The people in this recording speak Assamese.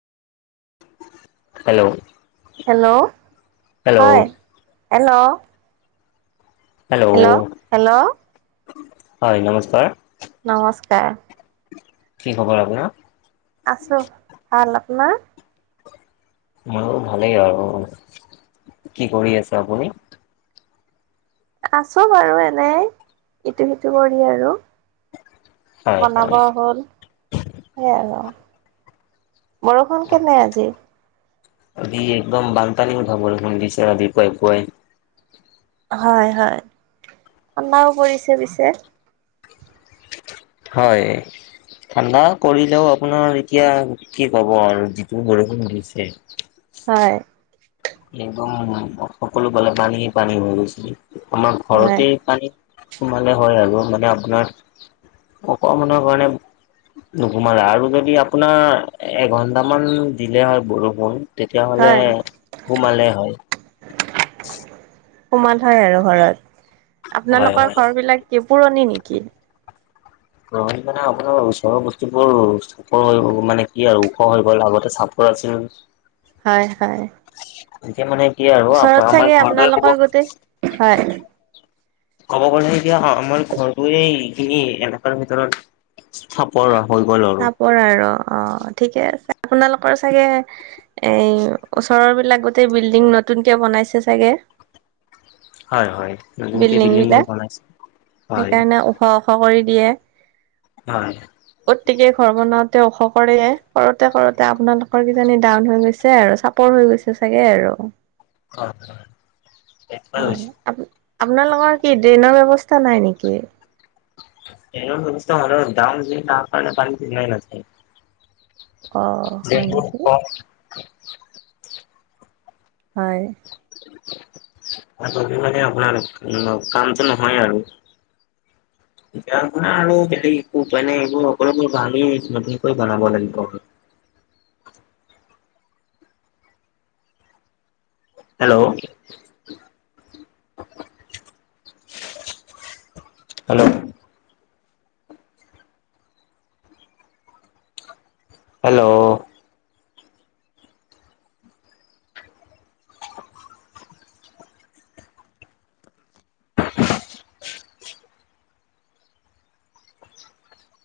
হেল্ল'। হেল্ল', হেল্ল' হয়, হেল্ল' হেল্ল', হয় নমস্কাৰ। নমস্কাৰ। কি খবৰ আপোনাৰ? আছোঁ ভাল। আপোনাৰ? মোৰো ভালেই আৰু কি কৰি আছে আপুনি? আছোঁ বাৰু এনেই ইটো সিটো কৰি আৰু। হয় বনাব হয় হ'ল সেই আৰু। বৰষুণ কেনে আজি? আজি একদম বানপানী উঠা বৰষুণ দিছে ৰাতি পুৱাই পুৱাই। হয় হয়। ঠাণ্ডাও পৰিছে পিছে। হয়। ঠাণ্ডা কৰিলেও আপোনাৰ এতিয়া কি ক'ব আৰু যিটো বৰষুণ দিছে। হয়। একদম সকলো ফালে পানী পানী হৈ গৈছিল আমাৰ হয় ঘৰতেই পানী সোমালে হয় আৰু মানে আপোনাৰ অকমানৰ কাৰণে নোসোমালে আৰু যদি আপোনাৰ এঘন্টা মান দিলে হয় বৰষুণ। তেতিয়াহ'লে হয় সোমালে হয়। সোমাল হয় আৰু ঘৰত হয় আপোনালোকৰ হয়। ঘৰবিলাক কেপুৰণি নেকি? গৰম মানে আপোনাৰ ওচৰ বস্তুবোৰ ওপৰ হৈ গ' মানে কি আৰু ওখ হৈ গ'ল আগতে চাপৰ আছিল। হয় হয়। এতিয়া মানে কি আৰু ওচৰত আমাৰ চাগে ঘৰটোৱে ক'ব আপোনালোকৰ গোটেই হয়। ক'ব গ'লে এতিয়া অঁ আমাৰ ঘৰটোৱেই এইখিনি এডোখৰ ভিতৰত চাপৰ হৈ গ'ল আৰু। পৰা আৰু অ ঠিকে আছে আপোনালোকৰ চাগে। এই ওচৰৰ বিলাক গোটেই বিল্ডিং নতুনকে বনাইছে চাগে। হয় হয় নতুনকে বিল্ডিং বোৰ বনাইছে হয়। সেইকাৰণে ওখ ওখ কৰি দিয়ে। হয়। গতিকে ঘৰ বনাওঁতে ওখ কৰে কৰোতে কৰোতে আপোনালোকৰ কিজানি ডাউন হৈ গৈছে আৰু চা পৰ হৈ গৈছে চাগে আৰু। হয় [unintelligible] আপোনালোকৰ কি ড্ৰেইনৰ ব্যৱস্থা নাই নেকি? ড্ৰেইনৰ ব্যৱস্থা হলেও দাউন যে তাৰ কাৰণে পানীতু ওলাই নাজাই। অ', হয় নেকি অ কম হয়। জলদি মানে আপোনাৰ কামটো নহয় আৰু। [inaudible] এতিয়া আপোনাৰ আৰু বেলেগ একো উপায় নাই আৰু এইবোৰ সকলোবোৰ ভাঙি নতুনকৈ বনাব লাগিব। হেলৌ। Hello hello.